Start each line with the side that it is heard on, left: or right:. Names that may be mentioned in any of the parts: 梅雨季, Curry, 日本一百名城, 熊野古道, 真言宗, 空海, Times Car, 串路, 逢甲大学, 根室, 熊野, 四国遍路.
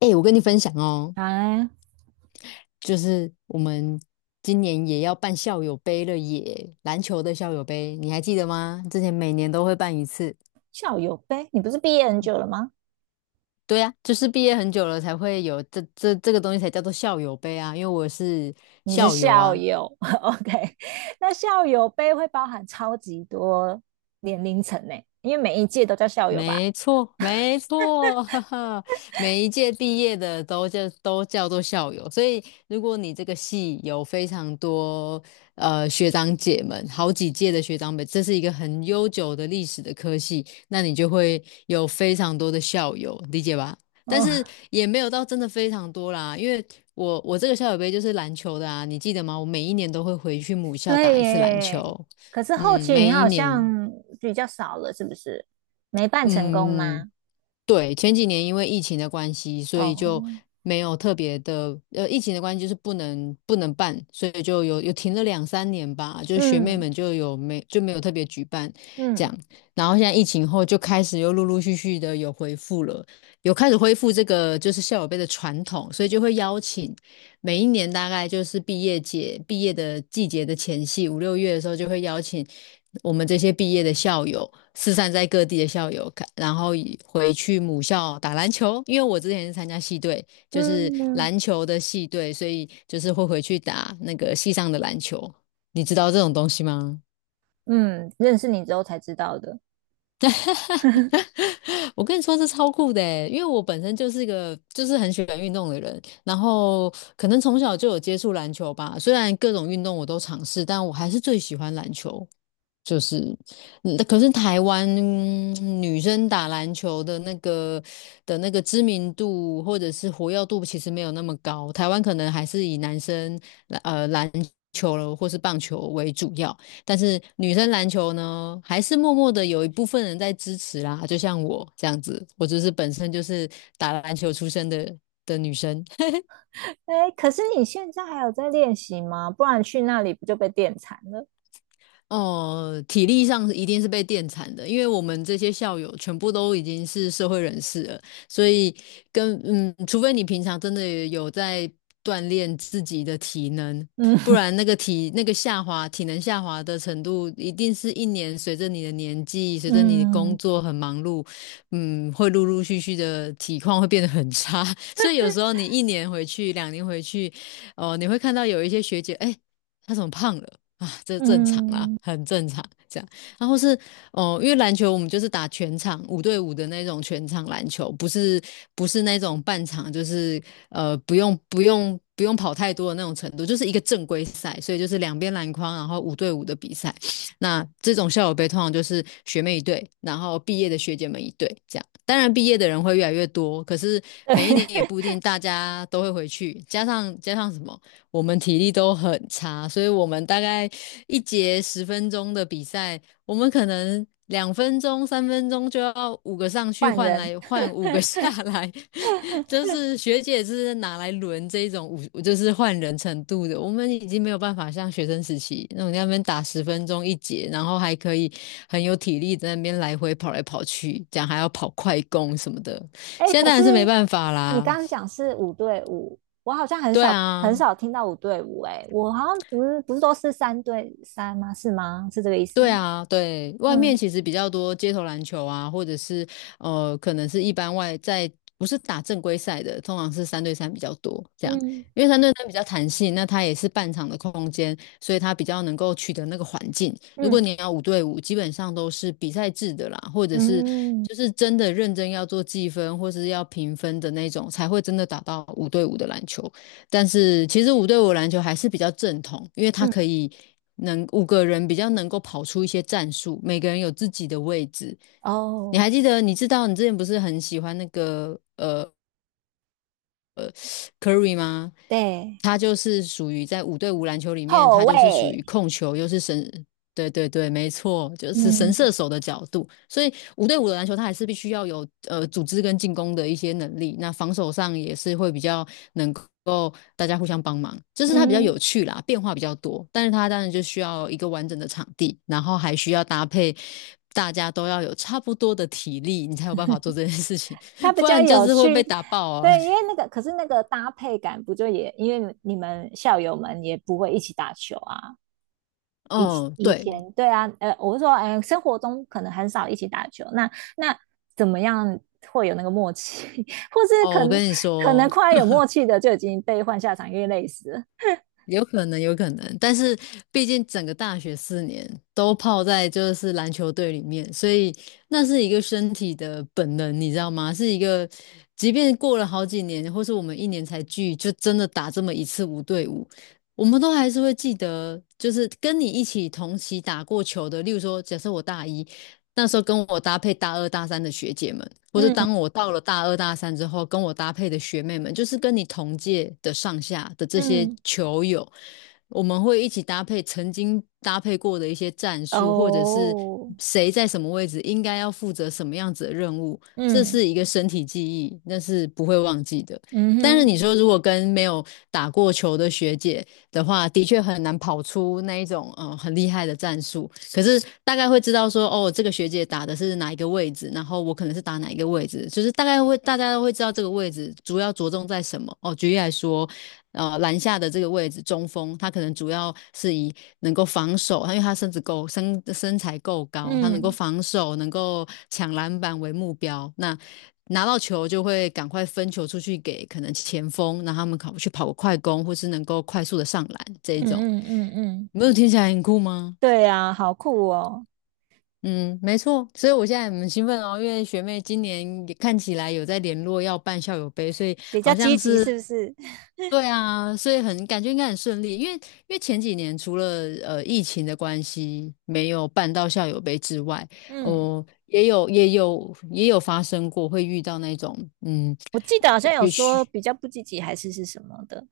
left: 哎、我跟你分享哦，
right: 啊，
left: 就是我们今年也要办校友杯了耶，篮球的校友杯，你还记得吗？之前每年都会办一次。
right: 校友杯，你不是毕业很久了吗？
left: 对呀、就是毕业很久了才会有这个东西才叫做校友杯啊，因为我是
right: 你是
left: 校友
right: 校
left: 啊，
right: 友 ，OK？那校友杯会包含超级多年龄层呢，因为每一届都叫校友吧？
left: 没错，没错，哈哈，每一届毕业的都叫做校友，所以如果你这个系有非常多学长姐们，好几届的学长们，这是一个很悠久的历史的科系，那你就会有非常多的校友，理解吧？但是
right: 哦，
left: 也没有到真的非常多啦，因为我这个校友杯就是篮球的啊，你记得吗？我每一年都会回去母校打
right: 对
left: 一次篮
right: 耶。
left: 球，
right: 可是后
left: 嗯，
right: 期
left: 每
right: 你
left: 一
right: 好
left: 年。
right: 像比较少了，是不是？没办成功
left: 嗯，
right: 吗？
left: 对，前几年因为疫情的关系，所以就
right: 哦，
left: 没有特别的，疫情的关系就是不能办，所以就有停了两三年吧，就是学妹
right: 嗯
left: 们就没有特别举办这
right: 嗯
left: 样，然后现在疫情后就开始又陆陆续续的有恢复了，有开始恢复这个就是校友杯的传统，所以就会邀请每一年大概就是毕业节、毕业的季节的前夕，五六月的时候就会邀请我们这些毕业的校友，四散在各地的校友，然后回去母校打篮球。因为我之前是参加系队，就是
right: 嗯嗯，
left: 篮球的系队，所以就是会回去打那个系上的篮球。你知道这种东西吗？
right: 嗯认识你之后才知道的。
left: 我跟你说，这超酷的欸，因为我本身就是一个就是很喜欢运动的人，然后可能从小就有接触篮球吧。虽然各种运动我都尝试，但我还是最喜欢篮球。就是，可是台湾女生打篮球的那个知名度或者是活跃度其实没有那么高，台湾可能还是以男生篮球了或是棒球为主要，但是女生篮球呢，还是默默的有一部分人在支持啦，就像我这样子，我就是本身就是打篮球出身的女生。
right: 哎，可是你现在还有在练习吗？不然去那里不就被电惨了？
left: 哦，体力上一定是被电惨的，因为我们这些校友全部都已经是社会人士了，所以跟除非你平常真的有在锻炼自己的体能，
right: 嗯
left: 不然体能下滑的程度，一定是一年随着你的年纪，随着你的工
right: 嗯。
left: 作很忙碌，会陆陆续续的体况会变得很差，所以有时候你一年回去，两年回去，哦，你会看到有一些学姐，哎，她怎么胖了？啊，这正常啊，
right: 嗯，
left: 很正常这样。然后是哦，因为篮球我们就是打全场五对五的那种全场篮球，不是不是那种半场，就是不用跑太多的那种程度，就是一个正规赛，所以就是两边篮筐，然后五对五的比赛。那这种校友杯通常就是学妹一队，然后毕业的学姐们一队这样。当然，毕业的人会越来越多，可是每一年也不一定大家都会回去，加上什么？我们体力都很差，所以我们大概一节十分钟的比赛，我们可能2分钟、3分钟就要五个上去
right: 换
left: 换
right: 人。
left: 来换五个 下来，就是学姐是拿来轮这种五，就是换人程度的。我们已经没有办法像学生时期那种在那边打十分钟一节，然后还可以很有体力在那边来回跑来跑去，这样还要跑快攻什么的。
right: 哎，
left: 现在
right: 可
left: 当
right: 是
left: 然是没办法
right: 你
left: 啦，
right: 刚刚讲是五对五，我好像很
left: 对
right: 少很
left: 啊。
right: 少听到五对五。哎，我好像不是都是三对三吗？是吗？是这个意思吗？
left: 对啊，对，外面
right: 嗯
left: 其实比较多街头篮球啊，或者是可能是一般外在不是打正规赛的，通常是三对三比较多这样，
right: 嗯
left: 因为三对三比较弹性，那它也是半场的空间，所以它比较能够取得那个环境。如果
right: 嗯
left: 你要五对五，基本上都是比赛制的啦，或者是
right: 嗯
left: 就是真的认真要做计分或是要评分的那种，才会真的打到五对五的篮球。但是其实五对五篮球还是比较正统，因为它可
right: 嗯。
left: 以能五个人比较能够跑出一些战术，每个人有自己的位置。你
right: 哦，
left: 还记得？你知道你之前不是很喜欢那个 Curry 吗？
right: 对，
left: 他就是属于在五对五篮球里面，
right: 后
left: 他就是属
right: 卫。
left: 于控球，又是神，对对对，没错，就是神
right: 嗯
left: 射手的角度。所以五对五的篮球，他还是必须要有组织跟进攻的一些能力。那防守上也是会比较能够大家互相帮忙，就是他比较
right: 嗯，
left: 有趣啦，变化比较多。但是他当然就需要一个完整的场地，然后还需要搭配。大家都要有差不多的体力，你才有办法做这件事情，
right: 他 比
left: 不
right: 较
left: 然就
right: 有
left: 是会被
right: 趣。
left: 打爆啊。
right: 对，因为那个可是那个搭配感不就也因为你们校友们也不会一起打球啊，
left: 嗯，
right: 以
left: 对，
right: 前对啊，我是说，哎、生活中可能很少一起打球，那怎么样会有那个默契，或是
left: 哦，
right: 可
left: 我
right: 能
left: 跟你
right: 可能
left: 说，
right: 快有默契的就已经被换下场，因为累死了。
left: 有可能，有可能，但是毕竟整个大学4年都泡在就是篮球队里面，所以那是一个身体的本能，你知道吗？是一个，即便过了好几年，或是我们一年才聚，就真的打这么一次五对五，我们都还是会记得，就是跟你一起同期打过球的，例如说，假设我大一，那时候跟我搭配大二大三的学姐们，或是当
right: 嗯
left: 我到了大二大三之后，跟我搭配的学妹们，就是跟你同届的上下的这些
right: 嗯
left: 球友，我们会一起搭配曾经搭配过的一些战术，或者是
right: 哦，
left: 谁在什么位置应该要负责什么样子的任务，这
right: 嗯
left: 是一个身体记忆，那是不会忘记的。
right: 嗯
left: 但是
right: 哼
left: 你说如果跟没有打过球的学姐的话，的确很难跑出那一种很厉害的战术。可是大概会知道说，哦，这个学姐打的是哪一个位置，然后我可能是打哪一个位置，就是大概会大家都会知道这个位置主要着重在什么。哦，举例来说，篮下的这个位置中锋，他可能主要是以能够防守，因为他身材够高，他能够
right: 嗯
left: 防守，能够抢篮板为目标。那拿到球就会赶快分球出去给可能前锋，让他们跑去跑个快攻，或是能够快速的上篮这
right: 嗯
left: 一种。
right: 嗯嗯嗯
left: 没有听起来很酷吗？
right: 对啊，好酷哦，
left: 嗯，没错，所以我现在很兴奋哦，因为学妹今年也看起来有在联络要办校友杯，所以
right: 比较
left: 好
right: 积
left: 像
right: 极
left: 是，
right: 是不是？
left: 对啊，所以很感觉应该很顺利，因为前几年除了疫情的关系没有办到校友杯之外，
right: 嗯
left: 哦、也有发生过会遇到那种嗯，
right: 我记得好
left: 呃
right: 像有
left: 学
right: 说比较不积极还是是什么的。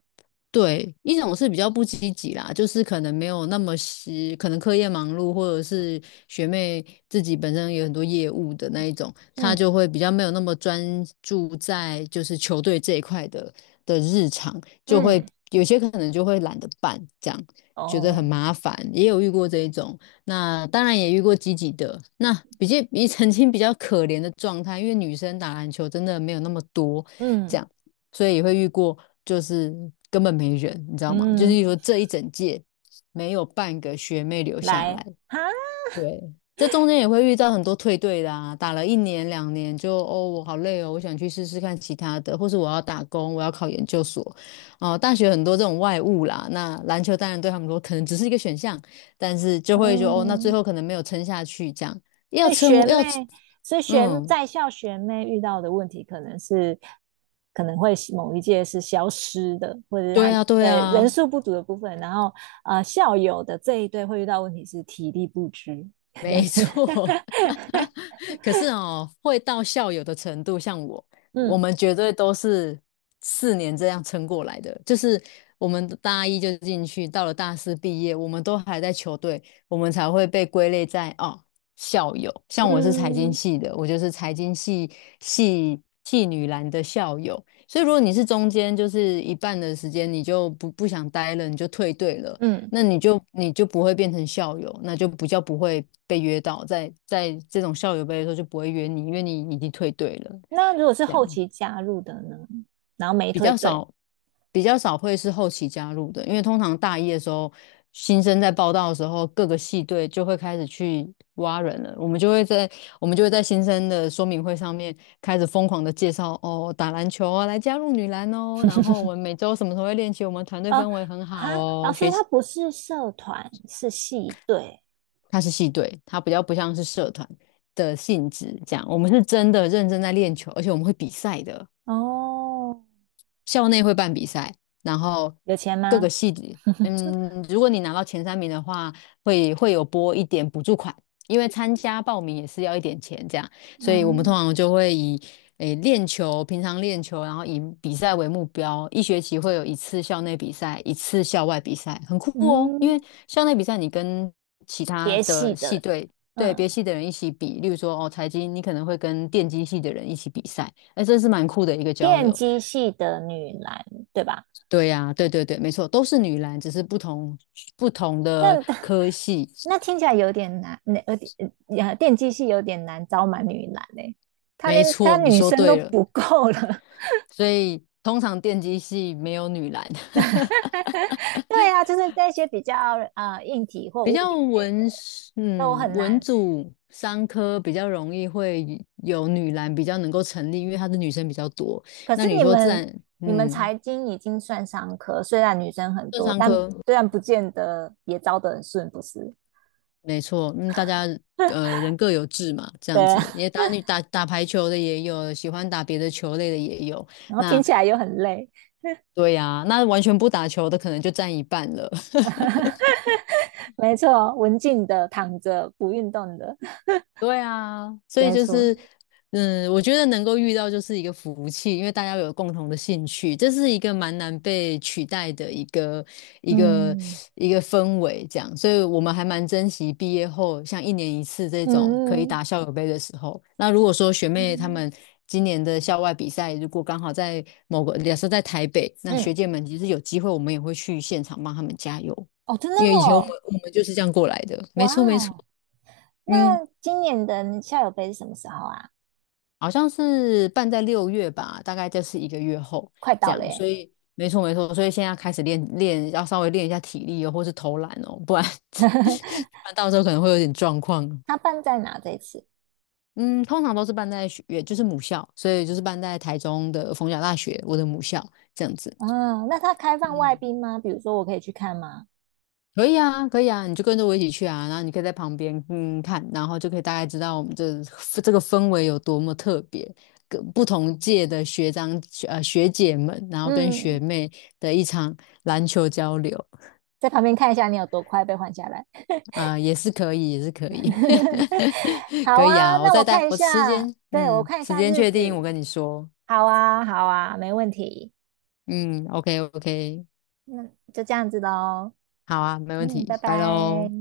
left: 对，一种是比较不积极啦，就是可能没有那么是，可能课业忙碌，或者是学妹自己本身有很多业务的那一种，她就
right: 嗯
left: 会比较没有那么专注在就是球队这一块的日常，就会
right: 嗯，
left: 有些可能就会懒得办，这样觉得很
right: 哦，
left: 麻烦，也有遇过这一种。那当然也遇过积极的，那比较 比曾经比较可怜的状态，因为女生打篮球真的没有那么多，这
right: 嗯
left: 样。所以也会遇过就是根本没人，你知道吗？就是
right: 嗯，
left: 说这一整届没有半个学妹留下
right: 来
left: 来，
right: 哈，
left: 对。这中间也会遇到很多退队的啊，打了一年两年就哦，我好累哦，我想去试试看其他的，或是我要打工，我要考研究所。哦、大学很多这种外务啦，那篮球当然对他们说可能只是一个选项，但是就会说哦，那最
right: 嗯，
left: 后可能没有撑下去，这样要
right: 所以
left: 撑
right: 学
left: 要
right: 妹，所以学
left: 嗯，
right: 在校学妹遇到的问题，可能会某一届是消失的，或者是
left: 对
right: 他
left: 啊，对
right: 人
left: 啊，
right: 数不足的部分，然后校友的这一对会遇到问题是体力不支，这样
left: 没
right: 子。
left: 错，可是哦，会到校友的程度，像我，我
right: 嗯
left: 们绝对都是4年这样撑过来的。就是我们大一就进去，到了大四毕业，我们都还在球队，我们才会被归类在哦校友。像我是财经
right: 嗯
left: 系的，我就是财经系系女篮的校友。所以如果你是中间就是一半的时间，你就不想待了，你就退队了。
right: 嗯。
left: 那你就不会变成校友，那就比较不会被约到，在这种校友杯的时候就不会约你，因为你已经退队了，
right: 那如果是
left: 这样
right: 后期加入的呢？然后没
left: 比
right: 退
left: 较
right: 队
left: 少比较少会是后期加入的，因为通常大一的时候，新生在报道的时候，各个系队就会开始去挖人了，我们就会在新生的说明会上面开始疯狂的介绍哦，打篮球啊，来加入女篮哦，然后我们每周什么时候会练习，我们团队氛围很好
right: 哈，然
left: 哦，
right: 后所以他不是社团，是系队
left: 它是系队，它比较不像是社团的性质这样。我们是真的认真在练球，而且我们会比赛的。
right: 哦。
left: 校内会办比赛，然后
right: 有钱
left: 各个
right: 吗？
left: 系里如果你拿到前三名的话，会有拨一点补助款，因为参加报名也是要一点钱这样，所以我们通
right: 嗯
left: 常就会以练球，平常练球，然后以比赛为目标，一学期会有一次校内比赛，一次校外比赛，很酷哦，因为
right: 嗯。
left: 校内比赛你跟其他
right: 别系
left: 的系
right: 的，
left: 队。对
right: 嗯，
left: 别系的人一起比，例如说哦，财经你可能会跟电机系的人一起比赛，哎，这是蛮酷的一个交
right: 电
left: 流。
right: 机系的女篮，对吧？
left: 对呀、对对对，没错，都是女篮，只是不同的
right: 那
left: 科系。
right: 那听起来有点难，那有点电机系有点难招满女篮嘞、欸她
left: 没
right: 连她
left: 错，你
right: 女
left: 说
right: 生都
left: 对了。
right: 不够了。
left: 所以通常电机系没有女篮，
right: 对啊，就是那些比较硬体或
left: 比
right: 物
left: 较
right: 理类
left: 文，
right: 的都
left: 嗯，
right: 很
left: 文
right: 难。
left: 组三科比较容易会有女篮比较能够成立，因为她的女生比较多。
right: 可
left: 那
right: 是
left: 你
right: 你
left: 说自
right: 们
left: 然，
right: 你们
left: 嗯，
right: 财经已经算商科，虽然女生很
left: 这
right: 多，
left: 三
right: 但
left: 科
right: 虽然不见得也招得很顺，不是？
left: 没错，嗯，大家人各有志嘛，这
right: 对
left: 样子，
right: 啊，
left: 也打打排球的也有，喜欢打别的球类的也有。
right: 然后听
left: 那
right: 起来又很累。
left: 对呀、那完全不打球的可能就占一半了。
right: 没错，文静的躺着不运动的
left: 对啊，所以
right: 没
left: 就
right: 错，
left: 是，我觉得能够遇到就是一个福气，因为大家有共同的兴趣，这是一个蛮难被取代的一个
right: 嗯
left: 一个氛围，这样，所以我们还蛮珍惜毕业后像一年一次这种可以
right: 嗯
left: 打校友杯的时候。那如果说学
right: 嗯，
left: 妹她
right: 嗯
left: 们今年的校外比赛，如果刚好在某个，假设在台北，那
right: 嗯
left: 学姐们其实有机会，我们也会去现场帮她们加油，
right: 哦，真的
left: 因为以前我们
right: 哦，
left: 我们就是这样过来的，没
right: 哇，
left: 错没错，嗯。
right: 那今年的校友杯是什么时候啊？
left: 好像是办在6月吧，大概就是一个月后
right: 快
left: 这
right: 到了
left: 样，所
right: 耶，
left: 以没错没错，所以现在开始练练，要稍微练一下体力哦，或是投篮哦，不然 不然到时候可能会有点状况。
right: 它办在哪这一次？
left: 嗯，通常都是办在学，也就是母校，所以就是办在台中的逢甲大学，我的母校这样子。
right: 嗯，那它开放外宾吗？比如说我可以去看吗？
left: 可以啊，可以啊，你就跟着我一起去啊，然后你可以在旁边看，然后就可以大概知道我们这个氛围有多么特别，跟不同届的学长学姐们，然后跟学
right: 嗯，
left: 妹的一场篮球交流
right: 在旁边看一下你有多快被换下来。
left: 啊、也是可以，也是可以，
right: 好
left: 可以
right: 啊，
left: 啊，我
right: 那
left: 再
right: 我
left: 带
right: 看一
left: 我时
right: 下，
left: 间，
right: 对，我看一
left: 时
right: 下
left: 间
right: 日
left: 确定，我
right: 子。
left: 跟你说，
right: 好啊，好啊，没问题。
left: 嗯，OK OK，
right: 那就这样子喽。
left: 好啊，没问
right: 嗯，拜
left: 题，拜
right: 拜。
left: 喽。